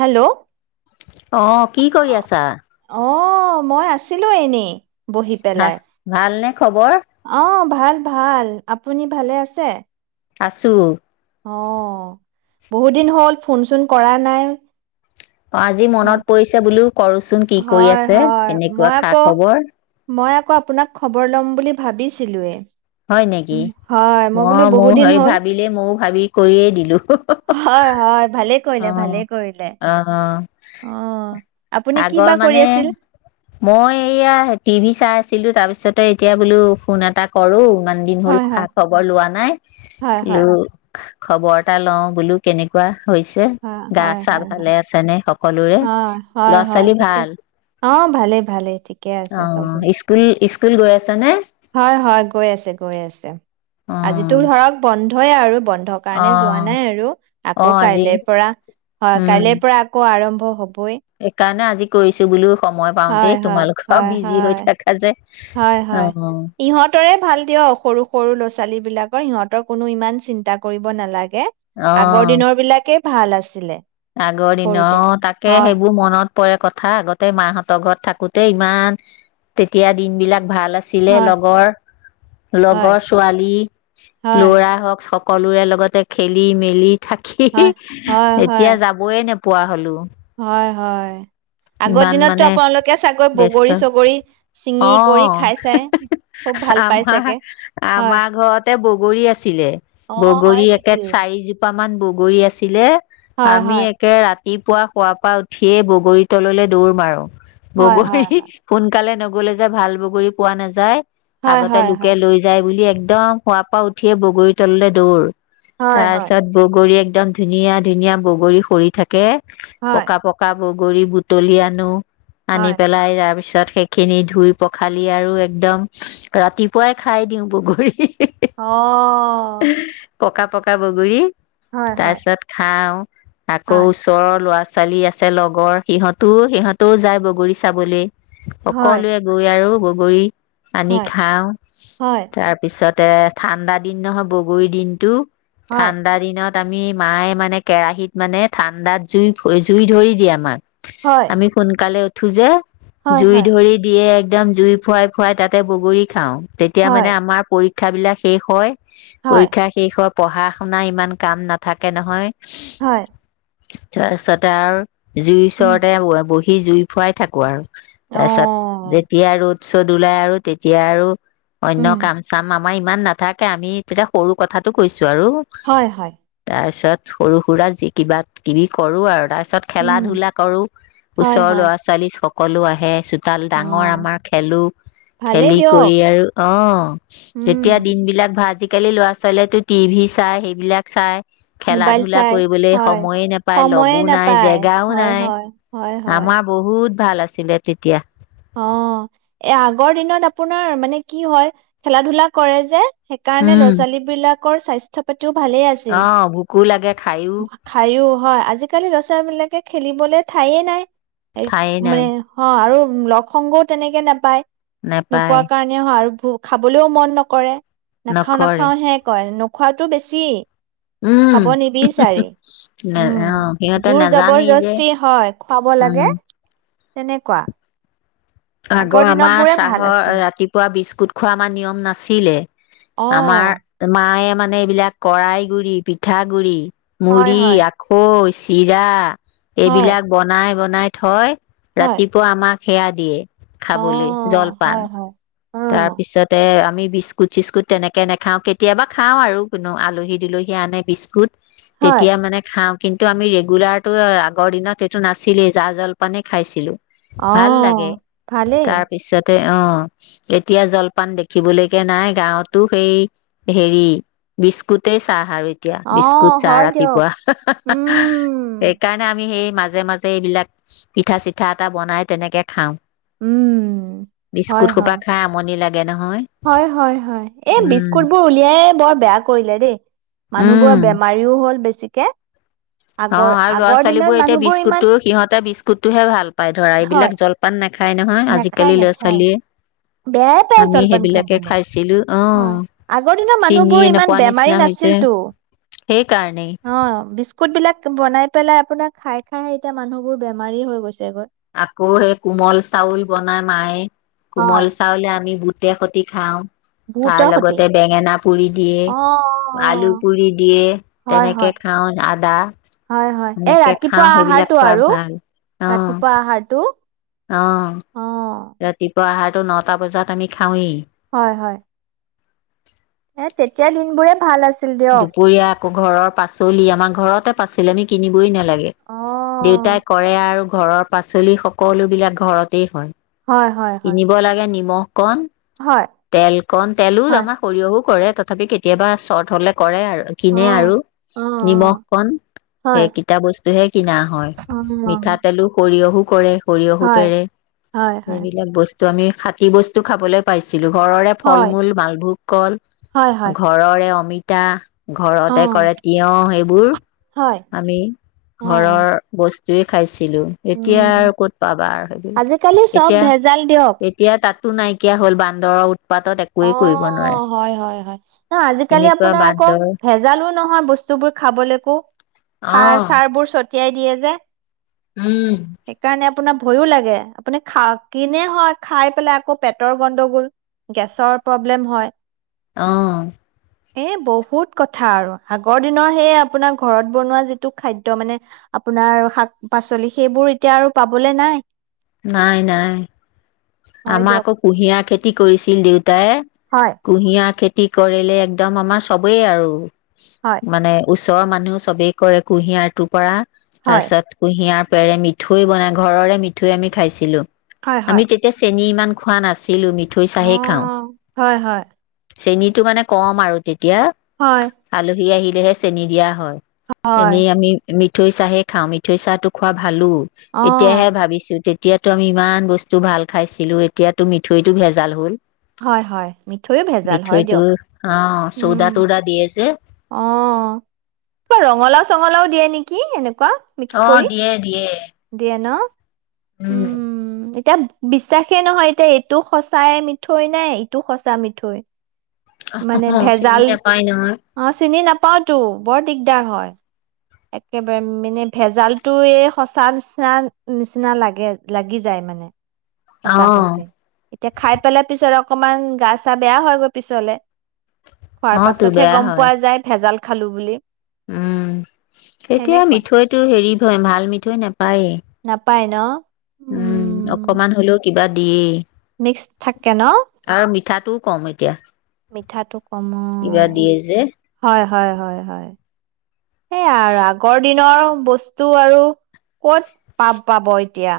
Hello অ আহ কি কৰি আছা অ মই আছিলো এনেই বহি ভ পেলাই ভাল নে খবৰ অ ভাল ভাল আপুনি ভালে আছে আছো অ বহুত দিন হ'ল ফোন চোন কৰা নাই অ আজি ম- মনত পৰিছে বোলো কৰোচোন কি কৰি হয় আছে হয় সেনেকুৱা মই খা আকৌ খবৰ মই আকৌ আপোনাক খবৰ ল'ম বুলি ভাবিছিলোয়ে হয় নেকি উম, হয় মই ম বোলো বহুত মোৰ দিন হে হ'ল ভাবিলে মই ভাবি কৰিয়ে দিলো হয় হয়, ভালে কৰিলে। অ' ভালেই কৰিলে অ' অ। আপুনি কি আগৰ বা কৰি মানে আছিল মই এয়া টিভি চাই আছো ছিলো তাৰ পিছতে এতিয়া বোলো ফোন এটা কৰোঁ। ইমান দিন হ'ল হয় খা হয় খবৰ লোৱা নাই হয় ল হয় খবৰ এটা লও বোলো কেনেকুৱা। হৈছে হয় হয় গা-চা হয় হয় ভালে আছে নে সকলোৰে? হয় হয় ল'ৰা হয় ছোৱালী ঠিকে আছে। ভাল? অ ভালে ভালে ঠিক অ ই্কুল স্কুল গৈ আছে নে? হয় হয় গৈ আছে গৈ আছে অ', আজিতো ধৰক বন্ধই আৰু বন্ধ কাৰণে যোৱা অ', নাই আৰু আকৌ অ', আজি কাইলে পৰা হয় উম, কাইলে পৰা আকৌ আৰম্ভ। অ হব সেইকাৰণে আজি কইছো বোলো সময় পাওঁতেই হয় হয়। তোমালোকৰ হয় বিজি হৈ হয়। থাকা যে। হয় হয়। অ', ইহঁতেৰে ভাল দিয় সৰু সৰু ল'ৰা ছোল ছোৱালী বিলাকৰ সিহঁতৰ কোনো ইমান চিন্তা কৰিব নালাগে। গে আগৰ অ', দিনৰ বিলাকে ভাল আছিলে। আগৰ সৰুতে দিনৰ তাকে হয় সেইবোৰ মনত পৰে কথা আগতে মাহঁতৰ ঘৰত থাকোঁতে ইমান, তেতিয়া দিনবলাক ভাল আছিলে হয় লগৰ হয় লগৰ ছোৱালী হয় লৰা হওক সকলোৰে লগতে খেলি মেলি থাকি হয় হয় হয় সেই হয় এতিয়া যাবইে নাপ পোৱা হ'লো। হয় হয় আগৰ ইমান দিনততো মানে আপোনালোকে চাগৈ বেস্ত বগৰী চগৰী ছিঙি অ কৰি খাই চাই খুব ভাল পাই আমাৰ চাগে হয়। আমাৰ ঘৰতে বগৰী আছিলে অ হয় বগৰী একে নেকি? চাৰিজোপা ইমান বগৰী আছিলে। হয় আমি হয় একে ৰাতি ৰাতিপুৱা শুৱাৰ পৰা উঠিয়েই বগৰী তললৈ দৌৰ মাৰোঁ। হয় বগৰী হয় হয় সোনকালে ন গ'লে যে ভাল বগী পোৱা নাযায়। হয় আগতে হয় লোকে লৈ যায় বুলি এক একদম শুৱ পৰা উঠিয়ে বগৰী তললৈ দৌৰ। হয় হয় তাৰপাছত বগৰী এক দম ধুনীয়া ধুনীয়া! বগৰী সৰি থাকে। হয় হয় পকা পকা বগৰী গৰী বুটলি আনোঁ। আনি হয় পেলাই তাৰ পিছত সেইখিনি ধুই-পখালি আৰু একদম ৰাতিপুৱাই খাই দিওঁ বগৰী। অ'হ-। পকা পকা বগৰী তাৰপাছত খাওঁ। আকৌ হয় ওচৰৰ ল'ৰা ছাৱালী ছোৱালী আছে লগৰ, সিহঁতো সিহঁতেও যায় বগৰী চাবলে। হয় সকলোৱে গৈ আৰু বগৰী বগৰী আনি হয় খাওঁ। হয় তাৰ পিছত তে ঠাণ্ডা দিন নহয় বগৰীৰ দিনটো। হয় ঠাণ্ডা দিনত আমি- মায়ে মানে কেৰাহিত মানে ঠাণ্ডাত জুই-ফই জুই ধৰি দিয়ে আমাক। হয় হয় আমি সোনকালে উত ঠোজে হয় জুই ধৰি দিয়ে এগ্‌ এদম জুই ফুৱাই ফুৱাই তাতে বগৰী খাওঁ। তেতিয়া মানে হয় আমাৰ পৰীক ক্ষাবিলাক শেষ হয় হয় পৰীক্ষা শেষত পঢ়া-শুনা ইমান কাম নাথাকে নহয়। হয়। তাৰছতে আৰ্‌ জুইৰ উম ওচৰতে ওৱা বৈ ই জুই ফোৱাই থাকোঁ আৰু। অ তাৰছত যেতিয়া ৰ'দ চ'দ ওলাই আৰু তেতিয়া আৰু-অন্য উম কাম-চাম আমাৰ ইমান নাথাকে আমি তেতিয়া সৰু কথাটো কৈছোঁ। আৰু হয় হয় তাৰছত সৰু সুৰা যি কিবা কিবি কৰোঁ আৰু তাৰ ছত উম খেলা-ধূলা কৰোঁ, হয় ওচৰৰ হয় ল'ৰা ছোৱালী সকলো আহে চুত তাল অ ডাঙৰ আমাৰ খেলোঁ, ভালেই খেলি দিয়ক কৰি আৰু অহ, উম যেতিয়া দিন বিলাক ভা, আজি আজিকালি ল'ৰা ছোৱালীয়েতো টি ভি চায়, সেইবিলাক চায় মোবাইল খেলা-ধূলা চাই, কৰিবলৈ হয়। সময়ে নোপায়, সময়ে লগো নাই, নাপায়। জেগাও হয়, নাই। হয়, হয়, হয়। আমাৰ বহুত ভাল আছিলে তেতিয়া। অহ, এ আগৰ দিনত আপোনাৰ মানে কি হয় খেলা-ধূলা কৰে যে সেইকাৰণে ল'ৰা উম ছোৱালী বিলাক কৰ স্বাস্থ্য পাতি টো ভালে আছিল। অ', ভোকো লাগে খায়ো খাইও হয়, আজিকালি ল ছোৱালী বিলাকে খেলিবলৈ ঠাইে নাই। এই ঠায়ে নাই মানে অহ, আৰু উম লগ সংগও তেনেকে নাপায়। নেপায় নোপোৱা কাৰণেও হয় আৰু খাবলৈও মন নকৰে। নাখাও নকৰে নাখাও হে কয়, নুক খোৱাটো বেছি। উম খাব নিবিচাৰি, নে উম। অ', সিহঁতে জোৰ নাজানেই যে জবৰজস্তি, হয় খুৱাব লাগে। উম তেনেকুৱা। আগৰ দিনত আমাৰ বোৰে ভাল চাহৰ আছিল ৰাতিপুৱা বিশ কুট খোৱা আমাৰ নিয়ম নাছিলে। অ আমাৰ মায়ে মান মানে এইবিলাক কৰাই গুৰি, পিঠা গুৰি হয় হয় মুড়ি, আখৈচ চিৰা। হয় এইবিলাক বনাই বন নাই থয় হয় ৰাতিপুৱা আমাক সেয়া দিয়ে। অ খাবলৈ জলপান। হয় হয় অ তাৰ পিছতে এ, আমি বিস্কুট-চিস্কুট তেনেকে নেখাওঁ, কেতিয়াবা খাওঁ আৰু কোনো আলহী-দুলহীয়ে আনে বিস্কুট। হয় তেতিয়া মানে খাওঁ কিন্তু আমি ৰেগুলাৰটো আগৰ দিনত এইটো নাছিলেই জা জলপানেই খাইছিলো অ ভাল লাগে ভালেই তাৰ পিছতে অ', এতিয়া জলপান দেখিবলৈকে নাই। গাঁৱতো সেই হেৰি বিস্কুটেই চাহ আৰু। এতিয়া অ বিস্কুট চাহ হাঃ হাঃ হয় দিয়ক হাঃৰাতিপুৱা উম সেইকাৰণে আমি সেই মাজে মাজে এইবিলাক পিঠা-চিঠা এটা বনাই তেনেকে খাওঁ। উম বিস্কুট হয় সোপা হয় খাই আমনি লাগে নহয় হয় হয় হয় হয় এই উম বিস্কুট বোৰ উলিয়ায়েই বৰ বেয়া কৰিলে দেই উম মানুহবোৰৰ বেমাৰিও হল বেছি চিকে অ আৰু ল'ৰা ছোৱালী বোৰ এতিয়া বিস্কুতটোও সিহতে বিস্কুট কুটটোহে ভাল। পাই ধৰা এইবিলাক জলপান নাখায় নহয় আজিকালি নেখায় ল'ৰা নেখায় ছোৱালীয়ে বেয়াই পায় আমি জলপান সেইবিলাকে খাবলে খাইছিলো অ', হয় আগৰ দিনৰ চিনিয়ে মানুহবোৰ ইমান নোপোৱা বেমাৰী নিচিনা হৈছে নাছিলতো সেইকাৰণেই অ বিস্কুট বিলাক বনাই পেলাই আপোনাক খাই খাইহে এতিয়া মানুহবোৰ বেমাৰী হৈ গৈছেগৈ। আকৌ সেই কোমল চাউল বনা মায়ে কোমল হয় চাওলে আমি বুত বুটে সতি খাওঁ তাৰ বহুতৰ সতি। লগতে বেঙেনা পুৰি দিয়ে, অ অ অ। আলু পুৰি দিয়ে, হয় তেনেকে হয়। খাওঁ। আদা হয় হয় এই এনেকে খাওঁ, ৰাতিপুৱা সেইবিলাক আহাৰটো খোৱা ভাল। অহ। ত অঁ ৰাতিপোৱা আহাৰ নটা বজাত আমি খাওঁৱেই হয় হয় এ তেতিয়া দিনবোৰে ভাল আছি দুপৰীয়া আকৌ ঘৰৰ পাচলি আমাৰ ঘৰতে পাচলি আমি কিনিবই নালাগে অ দেউতাই কৰে আৰু ঘৰৰ পাচলি সকলো বিলাক ঘৰতেই হয় হয় হয় হয় কিনিব লাগে নিমখ কণ হয় তেল কণ তেলো হয়। আমাৰ সৰিয়হো কৰে তথাপি কেতিয়াবা চৰ্ট হ'লে কৰে আৰু অ কিনে আৰু অ অ নিমখ কণ হয় সেইকেইটা বস্তুহে কিনা হয়। অ মিঠাতেলো সৰিয়হো কৰে সৰিয়হো হয় পেৰে হয় হয়। সেইবিলাক বস্তু তো' আমি ষাটি বস্তু খাবলৈ পাইছো ছিলো, ঘৰৰে হয়, ফল-মূল মালভোগ কল, হয়, হয়, ঘৰৰে অমিতা তা ঘৰতে অ', কৰে তিয়হ সেইবোৰ হয়, আমি অ', ঘৰৰ বচ যি খাইছে খাইছিলো এতিয়া আৰু উম। ক'ত পাবা সেইবোৰ আজিকালি চব এতিয়া ভেজাল দিয়ক, এতিয়া তাত টো নাইকিয়া হ'ল বান্দৰ উৎ অহ, হয়, হয হয়। ন আজিকালি আপ্ এনেকুৱা আপোনাৰ আকৌ বান্দৰ ভেজালো নহয় বস্তুবোৰ খাবলৈকো সাৰ অ' চাৰ বোৰ পঠিয়াই দিয়ে যে। উম। সেইকাৰণে আপোনাৰ ভয়ো লাগে আপুনি খা কিনে হয় খাই পেলাই আকৌ পেটৰ গণ্ডগোল গেছৰ প্ৰব্লেম হয় অহ। এ বহুত কথা আৰু। আগৰ দিনৰ সেই আপোনাৰ ঘৰত বনোৱা যিটো খাদ্য মানে আপোনাৰ শাক-পাছলি সেইবোৰ এতিয়া আৰু পাবলে নাই। নাই নাই হয় আমাৰ দিয়ক, আকৌ কুঁহিয়াৰ খেতি কৰিছিল দেউতাই, হয়, কুঁহিয়াৰ খেতি কি কৰিলে একদম আমাৰ সবেই আৰু হয়। মানে উচ তৰ মানুহ সবেই কৰে কুঁহিয়াৰটোৰ পৰা। হয়, তাৰছত কুঁহিয়াৰ তাৰে মিঠৈ বনাই ঘৰৰে মিঠৈ আমি খাইছিলোঁ। হয় হয় চেনি ইমান খোৱা নাছিল পেলোঁ মিঠৈ অ'। চাহেই খাওঁ। হয়, হয়, চেনিটো মানে কম আৰু তেত তিয়া হয়, আলহী আহিল লেহে চেনি দিয়া হয়। হয়, এনেই আমি মিঠ মিঠৈ চাহে খাওঁ মিঠৈ চাহটো খোৱা ভালো অ', এতিয়াহে ভাবিছো তেতিয়া এতিয়াতো আমি ইমান বস্তু ভাল খাইছিলোঁ, এতিয়াতো মিঠৈতটো ভেজাল হ'ল। হয় হয়, মিঠৈও ভেজাল হয় মিঠৈটো দিয়ক। অ উম, চৌদা তৌদা দিয়ে যে অহ, কিবা ৰঙালাও-চঙলাও দিয়ে নি কি এনেক অহ, দিয়ে দিয়ে। দিয়ে ন? উম। এতিয়া বিশ্বাসেই নহয় এতিয়া এইটো সঁচাই মিঠৈ নে ইটো সঁচা মিঠৈ। অ মানে চিনি ভেজাল নাপায় নহয় অহ, চিনি নাপাওতো। বৰ দিগদাৰ। দাৰ হয়। একেবাৰে মানে ভেজালটো এই সঁচা নিচিনা-নিচিনা লাগে, লাগি যায় মানে। অ সঁচা-সচি, এতিয়া খাই পেলাই পিছৰক অকমান গা-চা বেয়া হয় গৈ পিছলে। অ খোৱাৰ তো পাছতহে বেয়া গম হয় পোৱা যায় ভেজাল খালোঁ বুলি উম এতিয়া সেনেকুৱাই মিঠৈটো হেৰি হয়, ভাল মিঠৈ নেপ পায়েই। পায় ন? উম, অকমান হলেও কিবা দিয়েই। মিক্স থাকে ন? আৰু মিঠাটোও কম এতিয়া মিঠাটো কম কিবা অ', দিয়ে যে হয়-হয়-হয়। সেয়া আৰু আগৰ দিন তিয়া আৰু বস্তু আৰু ক'ত পা- পাব এতিয়া?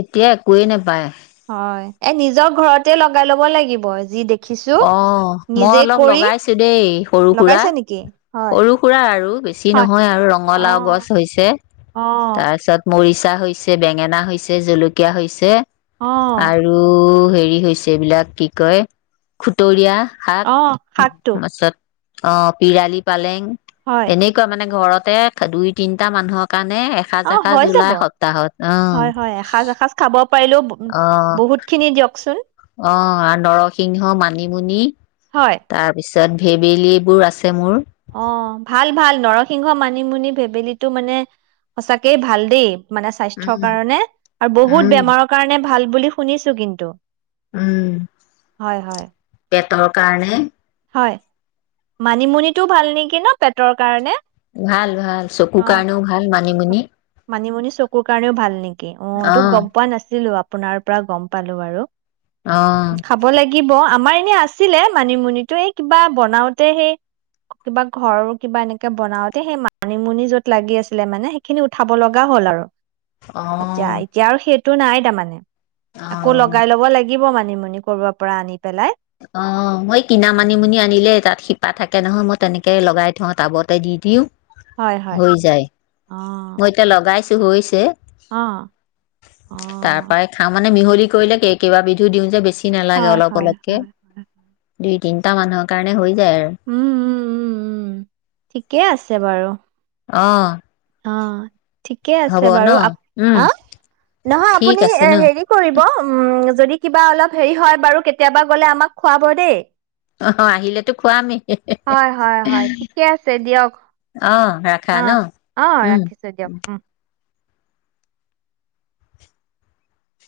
এতিয়া একোৱেই নাপায়। হয়। এ, নিজৰ ঘৰতে লগাই লব লাগিব যি দেখ অ', মই অলপ লগাইছোঁ দেই সৰু সুৰা। লগাইছা নেকি হয় সৰু সুৰা আৰু বেছি হয় নহয় আৰু অ ৰঙালাও গছ হৈছে, অ তাছত মৰিছ ছা হৈছে, বেঙেনা হৈছে, জলকীয়া হৈছে অ আৰু হেৰি হৈছে, এইবিলাক কি কয় খুতৰীয়া শাক অ', শাকটো। তাৰপিছত অ', পিৰালি পালে হয়, এনেকুৱা মানে ঘৰত তে দুই তিনিটা মানুহক কাৰণে এসাজ অ', এষাজ হৈ এষকজ যাব। ওলাই সপ্তাহত উম। পাইও বহুত খিনি দিয়কচোন অ, নৰসিংহ মানিমুনি হয়। তাৰপিছত য'ত ভেবেলী বোৰু আছে মোৰ। অ, ভাল ভাল নৰসিংহ মানিমুনি ভেবেলীটো মানে সঁচাকেই ভাল দেই,। মানে স্বাস্থ্যৰ উম, কাৰণে আৰু বহুত উম, বেমাৰৰ কাৰণে ভাল। বুলি শুনিছো কিন্তু। হয়, হয় তৰ কাৰণে,। হয়, মানিমুনিটো ভাল নেকি ন পেটৰ কাৰণে? ভাল ভাল অ'। চকুৰ কৰণে ভাল মান মানিমুনি চকুৰ কাৰণেও ভাল নেকি অ এইটো গম পোৱা নাছিলো আপোনাৰ পৰা গম পালো আৰু অ খাব লাগিব অ আমাৰ এনে আছিলে মানিমুনি টো এই কিবা বনাওতে সেই কিবা ঘৰ কিবা এনেকাে বনাওতে সেই মানিমুনি যত লাগি আছিলে মানে সেইখিনি উঠাব লগা হ'ল আৰু, অ এতিয়া, এতিয়া আৰু সেইটো। তটো নাই তাৰ মমানে অ [unintelligible] আৌ লগাই ল'ব লাগিব'। লাগিব মানিমুনি কৰাৰ পৰা আনি পেলাই,। অ, মই কিনা মানিমুনি আনিলেই তাত শিপা থাকে নহয় মই তেনেকে লগাই থওঁ টাবতে দি দিওঁ। হয় হয় হৈ যায় মই এতিয়া লগাইছো হৈছে'। আহ আহ মান মিহলি কৰিলেকে, কেইবা বিধু দিওঁ যে বেছি। নালাগে হয় হয় অলপ-অলপ। হয় হয় দুই তিনি'। পা মানুহৰ কাৰণে লল [inaudible] উম- উম- উম- উম ঠিকেই আছে বাৰু'। অ'। অ'। ঠিকে হ'ব আছে ন বাৰু হ উম নহয় ঠিক আপুনি আছে ন হেৰি কৰিব উ যদি কিবা অলপ হেৰি হয় বাৰু কেতিয়াবা গ'লে আমাক খোৱাব দেই'। আহ আহিলেতো খোৱামেই হে হে হয় হয় হয় ঠিকে আছে দিয়ক আহ ৰাখ অ, অ ৰাখিছো দিয়ক উম।